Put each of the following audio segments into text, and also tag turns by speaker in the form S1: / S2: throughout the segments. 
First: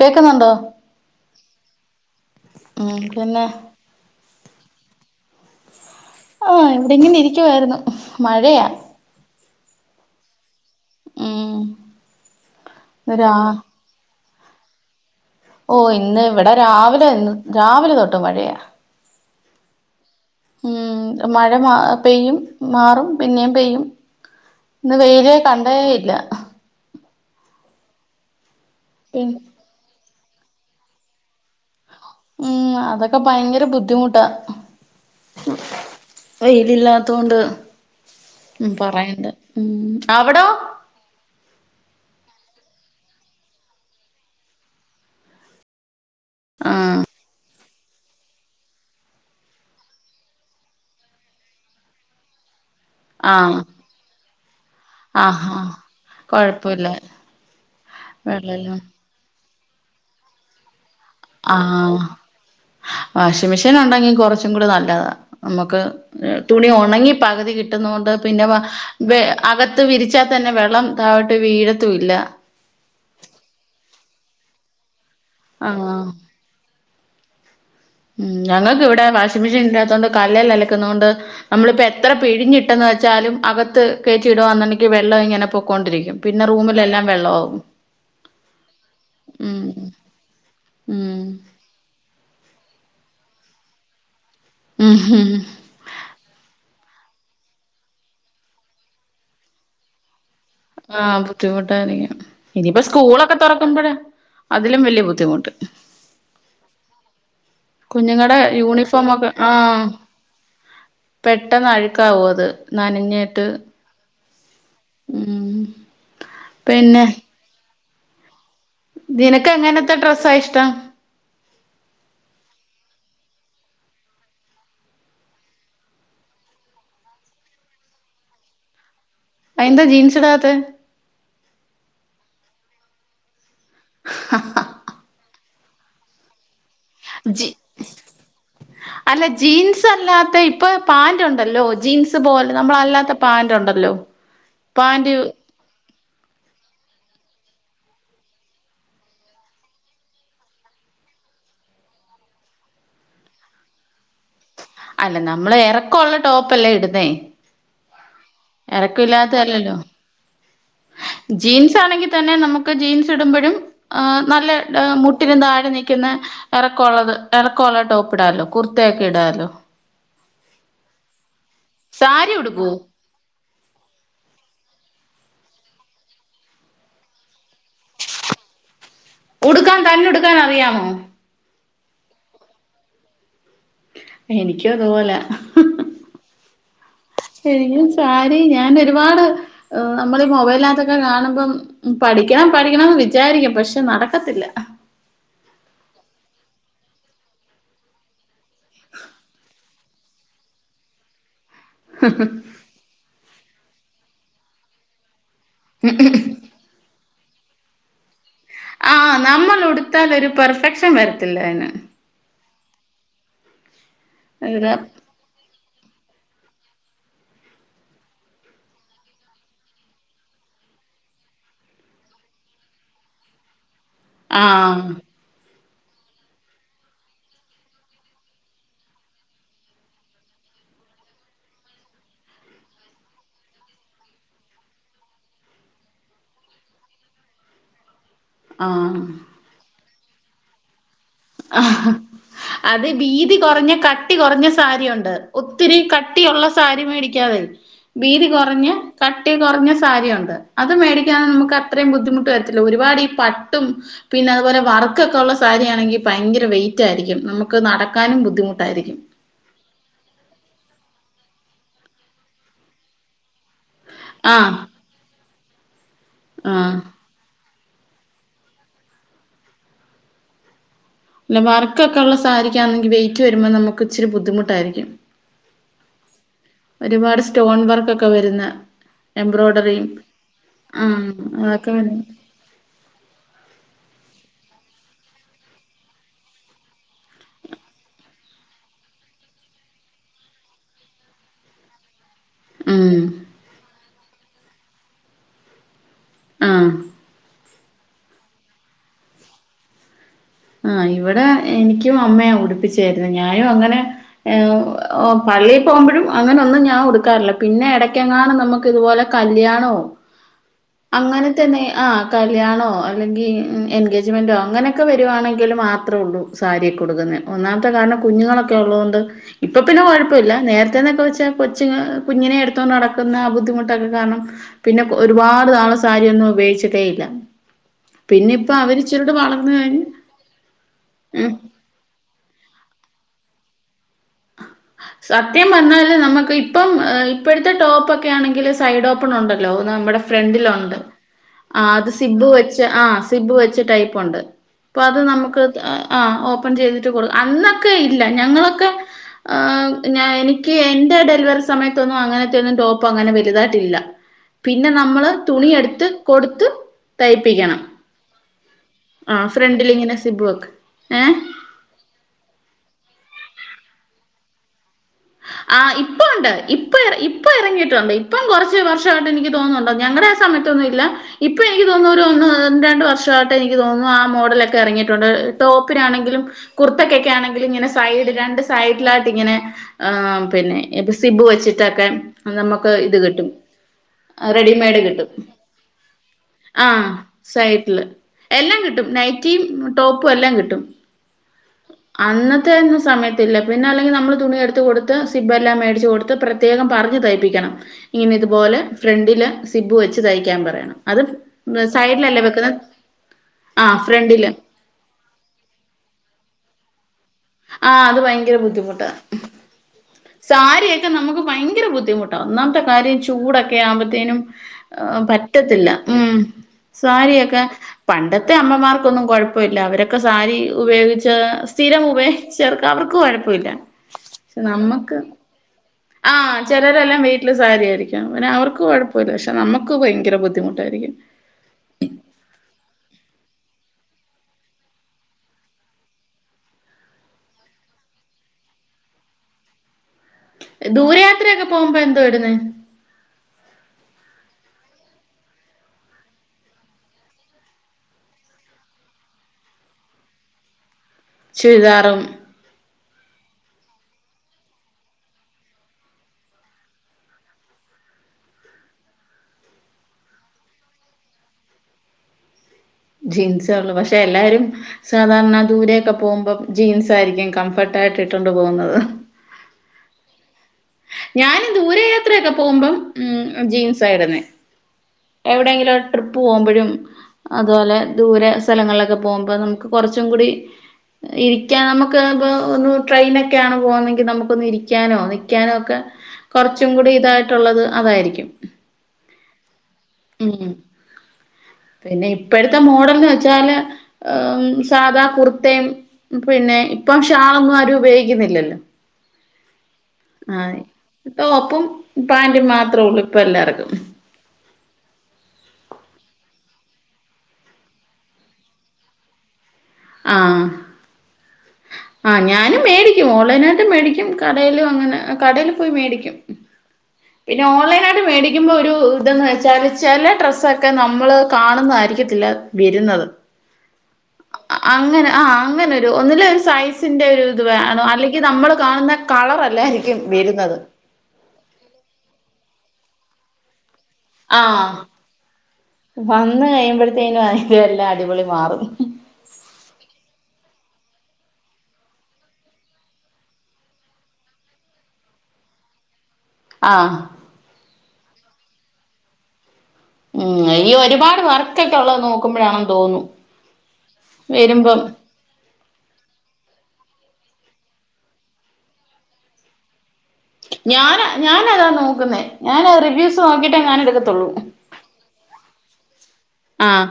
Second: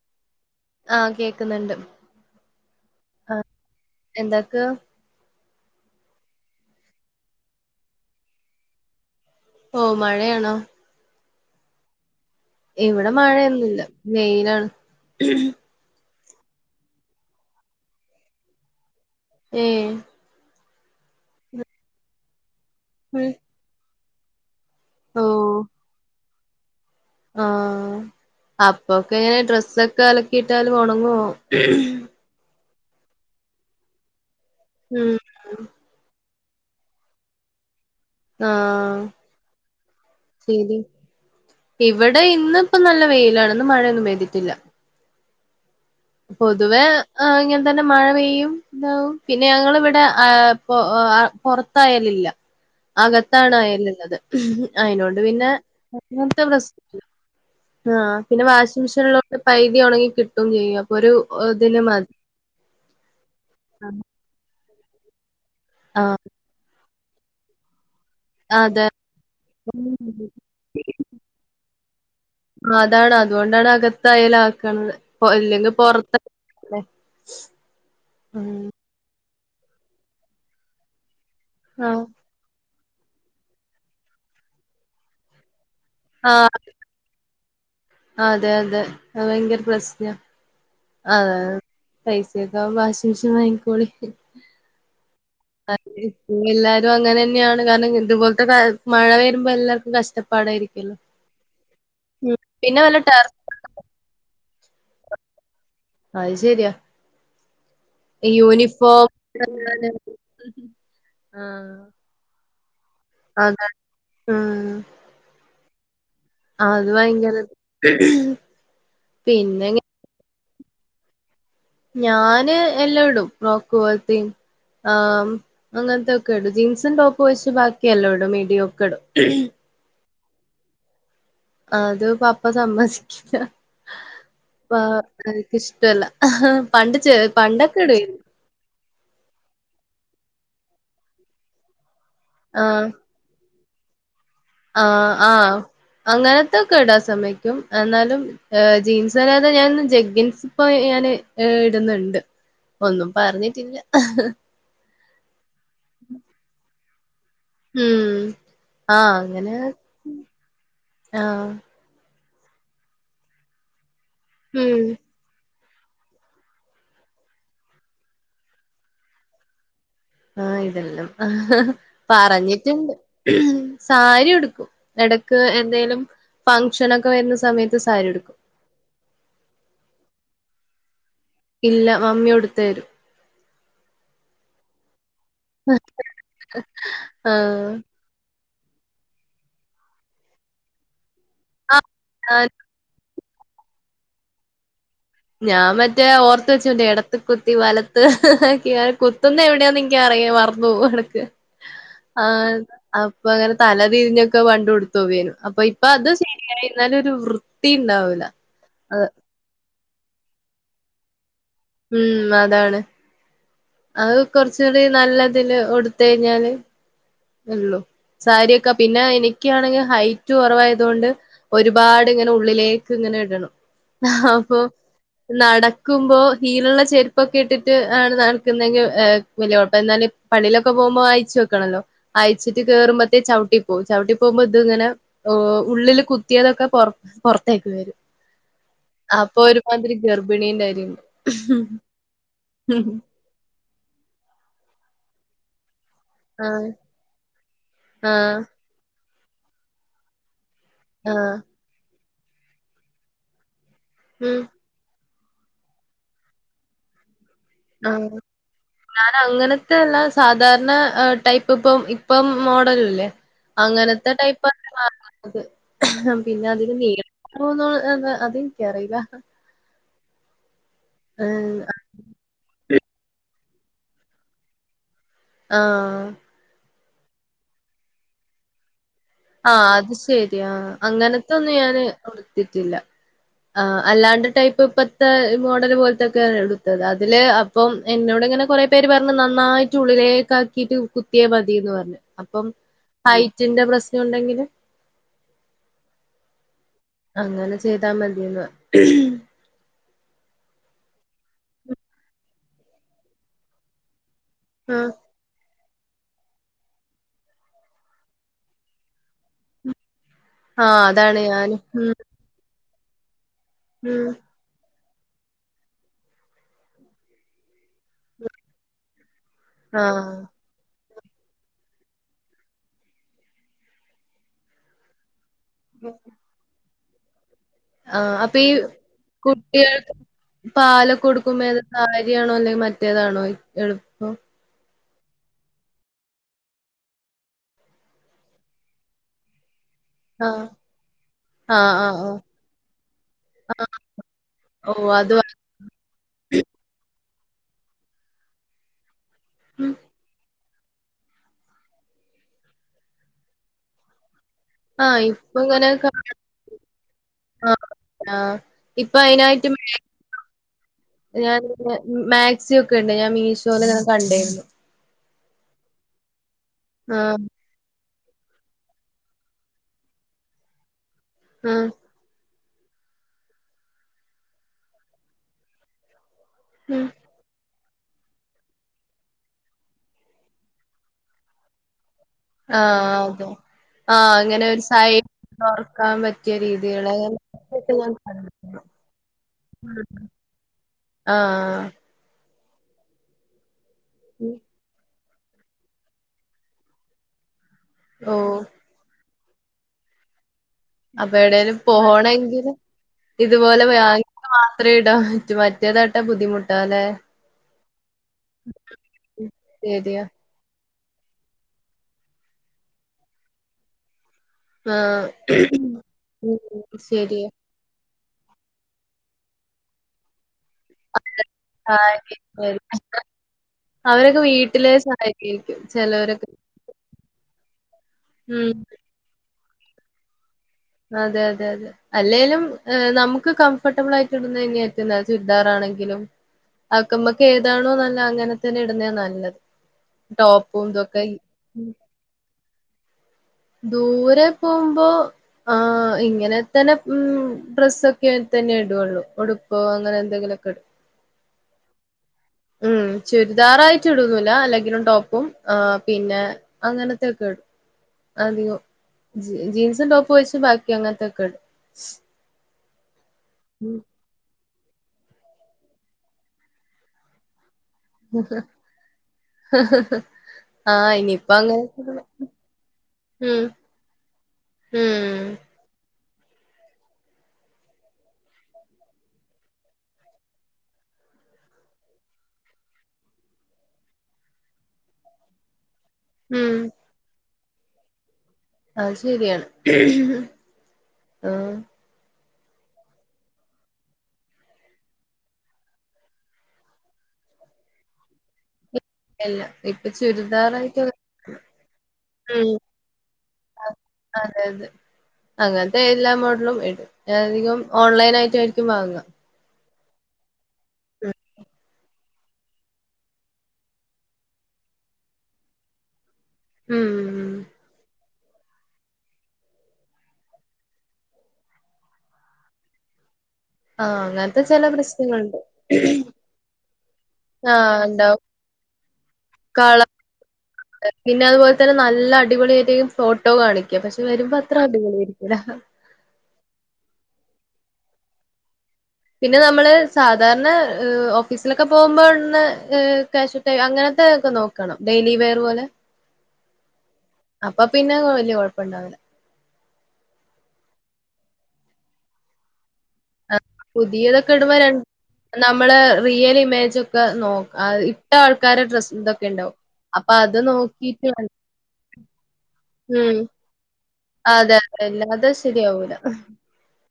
S1: കേക്കുന്നുണ്ടോ
S2: ആഹ് കേക്ക്ന്ന്ണ്ട്
S1: മം കുന്നേ
S2: എന്താക്ക
S1: ആഹ് എവിടെ എങ്ങനെ ഇരിക്കുവായിരുന്നു മഴയാ
S2: ഓഹ് മഴയാണോ
S1: ഉം
S2: ഇവിടെ
S1: രാ
S2: മഴയൊന്നുല്ല വെയിലാണ്
S1: ഓഹ് ഇന്ന് ഇവടെ രാവിലെന്ന് രാവിലെ തൊട്ട് മഴയാ
S2: ഏഹ്
S1: ഉം മഴ മാ പെയ്യും മാറും
S2: ഉം.
S1: പിന്നേം പെയ്യും ഇന്ന്
S2: ഓ
S1: വെയില് കണ്ടേ ഇല്ല
S2: ആഹ് അപ്പൊക്കെ
S1: പി
S2: ഡ്രസ്സൊക്കെ അലക്കിട്ടാല് ഒണങ്ങോ
S1: ഉം അതൊക്കെ ഭയങ്കര ബുദ്ധിമുട്ടാ
S2: ഉംമ്
S1: വെയിലില്ലാത്തോണ്ട് ഉമ്
S2: ആഹ്
S1: പറയണ്ട ഉമ് അവിടോ
S2: ശരി ഇവിടെ ഇന്ന് പ്പ നല്ല വെയിലാണ് ന്ന് മഴയൊന്നും പെയ്തിട്ടില്ല പൊതുവെ
S1: ആഹ്
S2: ഇങ്ങനെ തന്നെ മഴ പെയ്യും ഇതാവും പിന്നെ ഞങ്ങ ഇവിടെ ആ യ് പോ യ് പോറത്തായലില്ല അകത്താണ്
S1: ആഹ്
S2: അയല്ള്ളത് അയിനോണ്ട്
S1: ആഹ്
S2: പിന്നെ
S1: ആഹ്
S2: അങ്ങൻ ത്തെ പ്രശ്
S1: കൊഴപ്പല്ല
S2: ആഹ് പിന്നെ
S1: വെള്ളെല്ലാം
S2: വാഷിംഗ് മെഷീൻള്ളോണ്ട് പൈതി ഒണങ്ങി കിട്ടും ചെയ്യും അപ്പൊ ഒരു ഇതിന്
S1: ആഹ്
S2: മതി
S1: വാഷിംഗ മെഷീനുണ്ടെങ്കിൽ കൊറച്ചും കൂടി നല്ലതാ മ്മക്ക്
S2: ആഹ്
S1: തുണി ഒണങ്ങി പകുതി കിട്ടുന്നോണ്ട് പിന്നെ വ
S2: അതെ
S1: വെ അകത്ത് വിരിച്ചാ തന്നെ വെള്ളം തഴോട്ട് വീഴത്തുല്ല
S2: അതാണ് അതുകൊണ്ടാണ് അകത്ത യൽ ആക്കണത് പോ ഇല്ലെങ്കിൽ
S1: ആഹ്
S2: പൊറത്ത
S1: ഉംമ് ഞങ്ങൾക്ക് ഇവിടെ വാഷിംഗ് മെഷീൻ ഇല്ലാതോണ്ട് ണ്ട് കല്ലെല്ലാം അലക്കുന്നുകൊണ്ട് നമ്മളിപ്പോ
S2: ആഹ്
S1: എത്ര ഇപ്പോ പിഴഞ്ഞിട്ടെന്ന് വെച്ചാലും അകത്ത് കേറ്റി ഇടാന്നുണ്ടെങ്കിൽ വെള്ളം ഇങ്ങനെൊ പോക്കൊണ്ടിരിക്കും
S2: ആഹ് അതെ അതെ അത് ഭയങ്കര
S1: ഉം
S2: പ്രശ്ന
S1: ഉം
S2: അതെ പൈസയൊക്കെവുമ്പോ വാഷിംങ് മെഷീൻ വാങ്ങിക്കോളി
S1: ഉം
S2: [unintelligible] എല്ലാരും അങ്ങനെന്നെയാണ് കാരണം ഇതുപോലത്തെ കാ മഴ വരുമ്പോ എല്ലാവർക്കും കഷ്ട
S1: ആഹ് ബുദ്ധിമുട്ടായിരിക്കും
S2: ഉം പിന്നെ
S1: ഇനിയിപ്പ
S2: വല്ല ടെറസ്
S1: സ്കൂളൊക്കെ തോറക്കുമ്പോഴ അതിലും വെല്ല്യ ബുദ്ധിമുട്ട്
S2: ഐ ശരിയ
S1: കുഞ്ഞുങ്ങടെ യൂണിഫോമോക്കെ ആഹ് പെട്ടെന്ന് അഴക്ക് ക്കവും അത് നനഞ്ഞ്
S2: അത ഉംമ്
S1: ഉം
S2: ആഹ് അത്
S1: പിന്നെ
S2: ഭയങ്കര
S1: നിനക്ക്
S2: പിന്നെ ഇങ്ങ-
S1: എങ്ങനത്തെ ഡ്രസ്സാ ഇഷ്ടം
S2: ഞാന് എല്ലായിടും ഫ്രോക്ക് പോല്തീം ആഹ് അങ്ങൻത്തൊക്കെടും ജീൻസും ടോപ്പ് ഒയ്ച്ച് ബാക്കിയല്ലോ ഇടും മിഡിയോക്കെടും
S1: അയ്ന്താ ജീൻസിടാത്തെ
S2: അത് പപ്പ സമ്മതിക്കില്ല പ നക്ക് ഇഷ്ടമല്ല പണ്ട്
S1: ജി
S2: പണ്ടൊക്കെ ഇടെരുന്നു
S1: അല്ല ജീൻസ് അല്ലാത്ത ഇപ്പൊ പാന്റ് ഒണ്ടല്ലോ ജീൻസ് പോലെ
S2: ആഹ്
S1: നമ്മളല്ലാത്ത പാന്റൊണ്ടല്ലോ
S2: ആഹ് ആഹ് അങ്ങനത്തൊക്കെ ഇടാൻ സമയ്ക്കും എന്നാലും ജീൻസ് അല്ലാതെ ഞാൻ ജഗ്ഗിൻസ് ഇപ്പോ ഞാന് ഇടുന്നുണ്ട് ഒന്നും പറഞ്ഞിട്ടില്ല
S1: അല്ല നമ്മള് എറക്കം ഒള്ള ടോപ്പ് അല്ലേ ഇടുന്നേ
S2: ഉം
S1: എറക്കം
S2: ആഹ്
S1: ഇല്ലാത്തത്
S2: അങ്ങനെ
S1: അല്ലല്ലോ
S2: ആഹ്
S1: ജീൻസ് ആണെങ്കി തന്നെ നമുക്ക് ജീൻസ് ഇടുമ്പോഴും ആഹ് നല്ല
S2: ഉം
S1: മു പിന്നെ താഴെ നിക്കുന്ന എറക്കൊള്ളത് എറക്കൊള്ള ടോപ്പ് ഇടാല്ലോ കുർത്തയൊക്കെ ഇടാല്ലോ
S2: ആഹ് ഇതെല്ലാം ആഹ്
S1: സാരി ഉടുക്കോ
S2: പറഞ്ഞിട്ടുണ്ട് സാരി ഉടുക്കും എടക്ക് എന്തേലും ഫംഗ്ഷനൊക്കെ വരുന്ന സമയത്ത് സാരി ഉടുക്കും
S1: ഉടുക്കാൻ തന്നെ ഉടുക്കാൻ അറിയാമോ
S2: ഇല്ല മമ്മി ഉടുത്ത് തരും
S1: എനിക്കും അതുപോല
S2: ആഹ്
S1: കാര്യം ഞാൻ ഒരുപാട് ഓഹ് നമ്മള് ഈ മൊബേലാത്തൊക്കെ കാണുമ്പം ഉം
S2: ആഹ്
S1: പഠിക്കണം പഠിക്കണം എന്ന് വിചാരിക്കും പക്ഷെ നടക്കത്തില്ല
S2: ഞാൻ മറ്റേ ഓർത്ത് വെച്ചോന്റെ എടത്ത് കുത്തി വലത്ത് കുത്തുന്ന എവിടെയാ എനിക്ക് അറിയും മറന്നു പോകും എടക്ക് ആ അപ്പ അങ്ങനെ തല തിരിഞ്ഞ് ഒക്കെ പണ്ട് ഉടുത്തു പോവാരുന്ന് അപ്പ ഇപ്പ അത് ശീ ല്ലായി ഇരുന്നാലും ഒരു വൃത്തി ഇണ്ടാവൂല
S1: ആഹ് നമ്മൾ ഉടുത്താൽ ഒരു പെർഫെക്ഷൻ വര്ത്തില്ല അയിന്
S2: ഉം അതാണ് അത് കൊറച്ച്
S1: അതിന്
S2: കൂടി നല്ലതില് ഉടുത്തഴിഞ്ഞാല് ഇള്ളു സാരിയൊക്കെ പിന്നെ എനിക്ക് ആണെങ്കി ഹൈറ്റ് കൊറവായത് കൊണ്ട് ഒരുപാട് ഇങ്ങനെ ഉള്ളിലേക്ക് ഇങ്ങനെ ഇടണം അപ്പൊ
S1: ആഹ്
S2: നടക്കുമ്പോ ഹീലുള്ള ചെരുപ്പ് ഒക്കെ ഇട്ടിട്ട് ആണ് നടക്കുന്നെങ്കിൽ വല്യ കൊഴപ്പം എന്നാലും പള്ളീലൊക്കെ പോമ്പോ അയിച്ച് വെക്കണല്ലോ അയച്ചിട്ട് കേറുമ്പത്തേക്ക് ചവിട്ടി പോം ചവിട്ടി പോമ്പോ ഇത് ഇങ്ങനെ ഓഹ് ഉള്ളില് കുത്തിയതൊക്കെ പൊറ പൊറത്തേക്ക് വരും
S1: ആഹ്
S2: അപ്പൊ ഒരുമാതിരി ഗർഭിണിന്റെ ഒരു
S1: ആ അത് വീതി കൊറഞ്ഞ കട്ടി കൊറഞ്ഞ സാരി ഒണ്ട് ഒത്തിരി കട്ടി ഒള്ള
S2: ആഹ്
S1: സാരി മേടിക്കാതെ വീതി
S2: ആഹ്
S1: കൊറഞ്ഞ കട്ടി കൊറഞ്ഞ സാരിയ ഒണ്ട് അത് മേടിക്കാൻ
S2: ആഹ്
S1: നമുക്ക് അത്രയും ബുദ്ധിമുട്ട് വര്ത്തില്ല ഒരുപാട് ഈ പട്ടും പിന്നെ
S2: ഉം
S1: അതുപോലെ വർക്ക് ഒക്കെ ഒള്ള സാരിയാണെങ്കി ഭയങ്കര വെയിറ്റ് ആയിരിക്കും നമുക്ക്
S2: ആഹ്
S1: നടക്കാനും ബുദ്ധിമുട്ട് ആയിരിക്കും
S2: ഞാൻ അങ്ങനത്തെ അല്ല സാധാരണ ടൈപ്പ് ഇപ്പം ഇപ്പം മോഡല് ഇല്ലേ അങ്ങനത്തെ
S1: ആ
S2: ടൈപ്പ് മാറണത് പിന്നെ
S1: ആ
S2: അതിന് നീലം പൊന്നോ അത് എനിക്ക് അറിയില്ല
S1: ല്ല
S2: ആഹ്
S1: വർക്ക് ഒക്കെ ഒള്ള സാരിക്കാന്നെങ്കിൽ വെയിറ്റ് വരുമ്പോ നമുക്ക് ഇച്ചിരി ബുദ്ധിമുട്ട് ആയിരിക്കും
S2: ആഹ്
S1: ഒരുപാട് സ്റ്റോൺ വർക്ക് ഒക്കെ വരുന്നേ
S2: ആഹ് അത് ശരി ആ അങ്ങനത്തെ ഒന്നും
S1: അതൊക്കെ
S2: ഞാന്
S1: വരുന്ന
S2: ഉടുത്തിട്ടില്ല ആഹ് അല്ലാണ്ട് ടൈപ്പ് ഇപ്പത്തെ മോഡല് പോലത്തെ ഒക്കെ എടുത്തത് അതില് ആ അപ്പൊം എന്നോട് ഇങ്ങനെ കൊറെ പേര് പറഞ്ഞ് നന്നായിട്ട് ഉള്ളിലേക്ക് ആക്കിട്ട് കുത്തിയാ മതീന്ന് പറഞ്ഞു പ്പം
S1: ഉം
S2: ഹൈറ്റിന്റെ പ്രശ്നം ഒണ്ടെങ്കില്
S1: ആഹ്
S2: അങ്ങനെ ചെയ്താ മതിയന്ന്
S1: ആ ഇവിടെ എനിക്കും അമ്മയ ഉടിപ്പിച്ചെരുന്നേ ഞാനും അങ്ങനെ ഏ
S2: ഉം
S1: ഓ പള്ളിൽ പോകുമ്പഴും അങ്ങനെ ഒന്നും ഞാൻ ഉടുക്കാറില്ല പിന്നെ ഇടയ്ക്ക് എങ്ങാനും നമുക്ക് ഇതുപോലെ കല്യാണോ
S2: ആ അതാണ് ഞാന്
S1: അങ്ങനത്തെന്നെ
S2: ഉം
S1: ആഹ് കല്യാണോ അല്ലെങ്കി
S2: ഉം
S1: എൻഗേജ്മെൻ്റോ അങ്ങനെ ഒക്കെ വരുവാണെങ്കി ങ്കില് മാത്ര ഒള്ളൂ സാരിയക്കെ ഉടുക്കുന്നേ ഒന്നാമത്തെ കാരണം കുഞ്ഞുങ്ങള് ഒക്കെ ഒള്ളത് കൊണ്ട് ഇപ്പ പിന്നെ
S2: ആഹ്
S1: കൊഴപ്പം ഇല്ല നേരത്തെന്ന് ഒക്കെ വെച്ചാൽ കൊച്ചിനെ കുഞ്ഞിനെ എടുത്തോണ്ട് നടക്കുന്ന ബുദ്ധിമുട്ടൊക്കെ കാരണം പിന്നെ ഒരുപാട് നാള് സാരിയ ഒന്നും ഉപയോഗിച്ചിട്ടേയില്ല
S2: ആ അപ്പ ഈ
S1: കഴിഞ്ഞ്
S2: കുട്ടികൾക്ക് പാലൊക്കെ
S1: ഏ
S2: കൊടുക്കുമ്പോ ഏത സാരിയാണോ അല്ലെങ്കിൽ മറ്റേതാണോ എളുപ്പം
S1: സത്യം പറഞ്ഞാല് നമുക്ക് ഇപ്പം ഇപ്പോഴത്തെ ടോപ്പൊക്കെ ആണെങ്കിൽ സൈഡ് ഓപ്പൺ ഉണ്ടല്ലോ നമ്മുടെ
S2: ആഹ്
S1: ഫ്രണ്ടിലുണ്ട് ആ
S2: ആഹ്
S1: അത്
S2: ആഹ് ആഹ്
S1: സിബ് വെച്ച ആ സിബ് വെച്ച ടൈപ്പൊണ്ട് അപ്പൊ അത് നമുക്ക് ആ ഓപ്പൺ ചെയ്തിട്ട് കൊടു അന്നൊക്കെ ഇല്ല ഞങ്ങളൊക്കെ ഓ
S2: ഉം
S1: ഞ നി ക്ക് എന്റെ ഡെലിവറി സമയത്തൊന്നും അങ്ങനത്തെയ ഒന്നും ടോപ്പ് അങ്ങനെ വലുതായിട്ടില്ല പിന്നെ
S2: ആഹ്
S1: നമ്മള്
S2: ഇപ്പൊ
S1: തുണി
S2: ഇങ്ങനെ
S1: എട്ത്ത്
S2: കാ
S1: കൊടുത്ത് തയ്പ്പിക്കണം
S2: ആഹ് ആഹ് ഇപ്പൊ
S1: ആ
S2: അയിനായിട്ട്
S1: ഫ്രണ്ടിലിങ്ങനെ സിബുവക്ക് ഏ
S2: മെ മേക്സി ഒക്കെ ഉണ്ട് ഞാൻ മീഷോന്ന് ഞാൻ കണ്ടേര്ന്നു
S1: ആ ഇപ്പ ഉണ്ട് ഇപ്പൊ
S2: ആഹ്
S1: ഇപ്പൊ ഇറങ്ങിയിട്ടുണ്ട് ഇപ്പം കുറച്ച് വർഷമായിട്ട് എനിക്ക് തോന്നുന്നുണ്ടോ ഞങ്ങളുടെ ആ സമയത്തൊന്നും ഇല്ല ഇപ്പൊ എനിക്ക്
S2: ആഹ്
S1: തോന്നുന്ന ഒരു ഒ ഒന്ന് രണ്ട് വർഷായിട്ട് എനിക്ക് തോന്നുന്നു ആ മോഡലൊക്കെ ഇറങ്ങയിട്ടുണ്ട് ടോപ്പിനാണെങ്കിലും
S2: ഉം
S1: കുർത്തക്കെ ക്ക് ആണെങ്കിലും ഇങ്ങനെ സൈഡ് രണ്ട് സൈഡിലായിട്ട് ഇങ്ങനെ ആ പിന്നെ ഇപ്പൊ സിബ് വെച്ചിട്ടൊക്കെ നമുക്ക്
S2: ആഹ്
S1: ഇത് കിട്ടും
S2: അതെ ആഹ്
S1: അ
S2: അങ്ങനെ ഒരു
S1: റെഡിമെയ്ഡ്
S2: സൈഡ്
S1: കിട്ടും
S2: തുറക്കാൻ പറ്റിയ
S1: ആ
S2: രീതികള് അതൊക്കെ
S1: സൈഡില്
S2: ഞാൻ
S1: എല്ലാം
S2: കണ്ടിരുന്നു
S1: കിട്ടും നൈറ്റിയും
S2: ഉം
S1: ടോപ്പും എല്ലാം കിട്ടും
S2: ആഹ്
S1: അന്നത്തെയന്നും സമയത്തില്ല പിന്നെ അല്ലെങ്കി നമ്മള് തുണിയ എടു കൊടുത്ത് സിബെല്ലാം മേടിച്ച് കൊടുത്ത് പ്രത്യേകം പറഞ് തയ്പ്പിക്കണം
S2: ഓ
S1: ഇങ്ങനെ ഇതുപോലെ ഫ്രണ്ടില് സിബു വെച്ച് തയ്ക്കാൻ പറയണം അത്
S2: അപ്പ എവിടെലും
S1: സൈഡിലല്ലേ വെക്കുന്നെ?
S2: പോണങ്കില് ഇതുപോലെ
S1: ആ ഫ്രണ്ടില്.
S2: വാങ്ങ എത്ര ഇടാ റ്റു മറ്റേതാട്ടാ ബുദ്ധിമുട്ടാ ലേ
S1: ആ അത് ഭയങ്കര ബുദ്ധിമുട്ടാ
S2: സരിയ
S1: സാരിയൊക്കെ നമുക്ക് ഭയങ്കര ബുദ്ധിമുട്ടാ ഒന്നാമത്തെ കാര്യം ചൂടൊക്കെ ആവ്മ്പഴത്തേനും ആ
S2: ആഹ്
S1: പറ്റത്തില്ല ഉം
S2: ശരിയാ
S1: സാരിയൊക്കെ പണ്ടത്തെ അമ്മമാർക്കൊന്നും കുഴപ്പമില്ല അവരെ ക്കെ സാരി ഉപയോഗിച്ച സ്ഥിരം ഉപയോഗിച്ചർക്ക് അവർക്ക് കുഴപ്പമില്ല
S2: അവരൊക്കെ
S1: പക്ഷെ
S2: വീട്ടിലെ
S1: നമ്മ
S2: സഹായിക്കും ചെലവരൊക്കെ
S1: ആ് ചിലരെല്ലാം വീട്ടിൽ സാരിയായിരിക്കും പിന്നെ
S2: ഉം
S1: അവർക്ക് കുഴപ്പമില്ല പക്ഷെ നമുക്ക് ഭയങ്കര ബുദ്ധിമുട്ട്
S2: അതെ അതെ അതെ അല്ലേലും നമുക്ക് കംഫോർട്ടബിൾ ആയിട്ട് ഇടുന്ന തന്നെയ പറ്റുന്ന ചുരിദാറാണെങ്കിലും അക്കമ്പക്ക ഏതാണോ നല്ല അങ്ങനെ തന്നെ ഇടുന്ന നല്ലത് ടോപ്പും
S1: ദൂരയാത്രയൊക്കെ
S2: ഇതൊക്കെ
S1: പോകുമ്പോ എന്തുവാ ഇടുന്ന
S2: ദൂരെ പോമ്പോ ആ ഇങ്ങനെ തന്നെ ഉം ഡ്രസ്സൊക്കെ തന്നെ ഇടുള്ളൂ. ഉടുപ്പോ അങ്ങനെ എന്തെങ്കിലൊക്കെ ഇ
S1: ചുരിദാറും
S2: ഉം ചുരിദാറായിട്ട് ഇടുന്നുല്ല അല്ലെങ്കിലും ടോപ്പും ആ പിന്നെ അങ്ങനത്തെക്കെടും അധികം ജീൻസും ടോപ്പും വെച്ച് ബാക്കി അങ്ങൻത്തൊക്കെടും.
S1: ജീൻസേള്ളൂ. പക്ഷെ എല്ലാരും സാധാരണ ദൂരെയൊക്കെ പോകുമ്പം ജീൻസ് ആയിരിക്കും കംഫ ട്ടായിട്ട് ഇട്ടോണ്ട് പോകുന്നത്.
S2: ഉ
S1: ഞാന് ദൂരയാത്രയൊക്കെ പോമ്പം ഉം ജീൻസായിടുന്നെ
S2: ഉം
S1: എവിടെയെങ്കിലും ട്രിപ്പ് പോകുമ്പഴും അതുപോലെ ദൂരെ സ്ഥലങ്ങളിലൊക്കെ പോകുമ്പോ നമുക്ക് കൊർച്ചും കൂടി ഇരിക്കാൻ നമുക്ക് ഇപ്പോ ഒന്ന് ട്രെയിനൊക്കെയാണ് പോകുന്നതെങ്കി നമുക്കൊന്ന് ഇരിക്കാനോ നി ക്കാനും ഒക്കെ
S2: ഉം
S1: കൊർച്ചും കൂടി ഇതായിട്ടുള്ളത് അതായിരിക്കും.
S2: അത് ശെരിയാണ്
S1: ഉം
S2: ആഹ്
S1: പിന്നെ ഇപ്പഴ്ത്തെ മോഡൽന്ന് വെച്ചാല് ആഹ് സാധാ കുർത്തേം പിന്നെ ഇപ്പം ഷാളൊന്നും ആരും ഉപയോഗിക്കുന്നില്ലല്ലോ.
S2: എല്ല ഇപ്പ
S1: ആ
S2: ചുരിദാറായിട്ട്
S1: ടോപ്പും പാന്റും
S2: ഉം
S1: മാത്രേ ഉള്ളൂ ഇപ്പൊ എല്ലാർക്കും
S2: ആഹ് അതെ അതെ അങ്ങെൻത്തെ എല്ലാ മോഡലും ഇടും. പിന്നെധികം ഓൺലൈനായിട്ടാരിക്കും വാങ്ങ.
S1: ആഹ് ആഹ് ഞാനും മേടിക്കും. ഓൺലൈനായിട്ടും മേടിക്കും. കടേലു അങ്ങനെ കടേല് പോയി മേടിക്കും.
S2: ഉം
S1: പിന്നെ ഓൺലൈനായിട്ട് മേടിക്കുമ്പോ ഒരു ഇതെന്ന് വെച്ചാല് ചെല ഡ്രസ്സൊക്കെ നമ്മള് കാണുന്നതായിരിക്കത്തില്ല വെരുന്നത്.
S2: ആഹ് അങ്ങൻത്തെ ചെ
S1: അങ്ങനെ ആഹ് അങ്ങനെ ഒരു ഒന്നിലേ ഒരു സൈസിൻന്റെരു ഇതുവേ
S2: ആഹ്
S1: അല്ലെങ്കി
S2: ഉണ്ടാവും
S1: നമ്മള് കാണുന്ന
S2: കള
S1: കളറല്ലായിരിക്കും വെരുന്നത്.
S2: പിന്നെ അതുപോലെ തന്നെ നല്ല അടിപൊളിയാട്ടാരിക്കും ഫോട്ടോ കാണിക്ക പക്ഷെ
S1: ആ
S2: വെരുമ്പത്ര അടിപൊളിയാരിക്കൂല.
S1: വന്ന് കഴിയുമ്പഴ്ത്തേനും എല്ലാം അടിപൊളി മാറും.
S2: പിന്നെ നമ്മള് സാധാരണ ഓഫീസിലക്കെ പോകുമ്പോട്ന്ന കാഷ്യുൽ അങ്ങനത്തെ ഒക്കെ നോ ക്കണം. ഡെയിലി വേർ പോലെ
S1: ആഹ്
S2: അപ്പ പിന്നെ വല്യ കൊഴപ്പണ്ടാവില്ല.
S1: ഉം ഈ ഒരുപാട് വർക്കെക്കൊള്ളത് നോക്കുമ്പഴാണെന്ന് തോന്നു
S2: പുതിയതക്കെടുമ്പോ ര നമ്മള് റിയല് ഇമേജൊക്ക നോ ആ ഇട്ട ആൾക്കാരെ ഡ്രസ്സ്തൊക്കെണ്ടാവും. അപ്പ അത്
S1: ഞാൻ
S2: നോക്കിട്ട്
S1: ഞാനതാ നോക്കുന്നേ ഞാൻ
S2: ഉം
S1: റിവ്യൂസ് നോക്കിട്ടേ ഞാൻ എടുക്കത്തുള്ളൂ
S2: അതെ. വല്ലാതെ ശെരിയാവൂല.
S1: ആഹ്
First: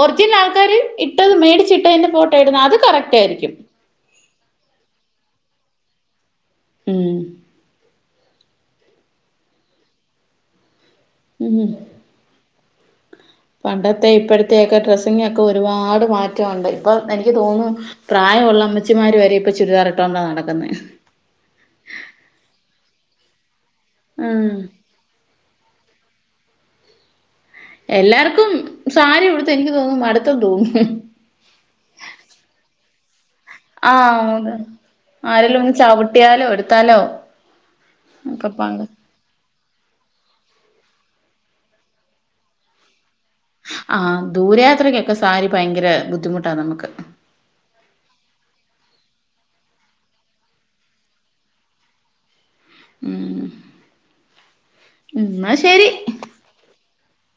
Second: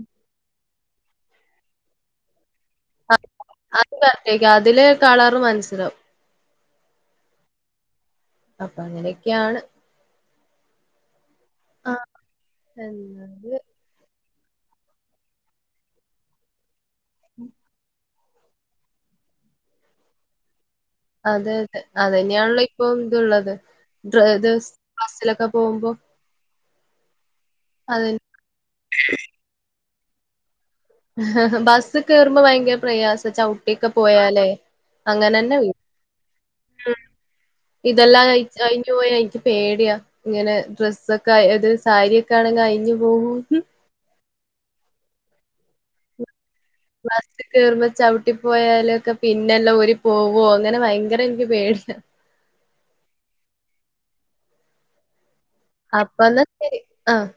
S1: ഒറിജിനൽ ആൾക്കാര് ഇട്ടത് മേടിച്ചിട്ടെന്റെ ഫോട്ടോ ഇടുന്ന അത് കറക് റ്റായിരിക്കും.
S2: അത് കറക്റ്റാരിക്കും. അതില് കളറ് മൻസ്സിലാവും.
S1: ഉം
S2: അപ്പങ്ങനെക്കെയാണ്.
S1: ഉം
S2: ആഹ് എല്ലത്
S1: പണ്ടത്തെ ഇപ്പഴത്തെക്കെ ഡ്രസ്സിങ്ങക്കെ ഒരുപാട് മാറ്റോണ്ട് ഇപ്പ എനിക്ക് തോന്നു പ്രായമുള്ള അമ്മച്ചിമാര് വരെ ഇപ്പ ചുരിദാറിട്ടൊണ്ടാ നടക്കുന്നെ.
S2: അതെ അതെ അതന്നെയാണല്ലോ ഇപ്പൊ ഇതൊള്ളത് ഡ്രെ
S1: ഉം
S2: ത് ബസ്സിലൊക്കെ പോവുമ്പോ
S1: എല്ലാർക്കും സാരി ഉടുത്ത് എനിക്ക് തോന്നുന്നു മടുത്തെന്ന് തോന്നു.
S2: ബസി കേറുമ്പ ഭയങ്കര പ്രയാസ ചൗ ട്ടി ഒക്കെ
S1: ആഹ്
S2: പോയാലേ
S1: അതെ
S2: അങ്ങനന്നെ
S1: ആരെലും ഒന്ന്
S2: വീഴും
S1: ചവിട്ടിയാലോ
S2: ഉം
S1: എടുത്താലോ
S2: ഇതെല്ലാം അഴി
S1: ഒക്കെ പാട്
S2: അഴിഞ്ഞു പോയാരിക്കും. പേടിയ ഇങ്ങനെ ഡ്രസ്സക്കെ അത് സാരിയക്കാണെങ്കി അഴിഞ്ഞു പോവോ
S1: ആഹ് ദൂരയാത്രക്കൊക്കെ സാരി ഭയങ്കര ബുദ്ധിമുട്ടാ നമുക്ക്.
S2: ബസി കേറുമ്പ ചവിട്ടി പോയാലക്കെ പിന്നെല്ലാം ഊരി പോവോ അങ്ങനെ ഭയങ്കര എനിക്ക് പേടിയ.
S1: ഊം ഉം ന്നാ ശെരി.
S2: അപ്പന്നാ ശെരി ആഹ്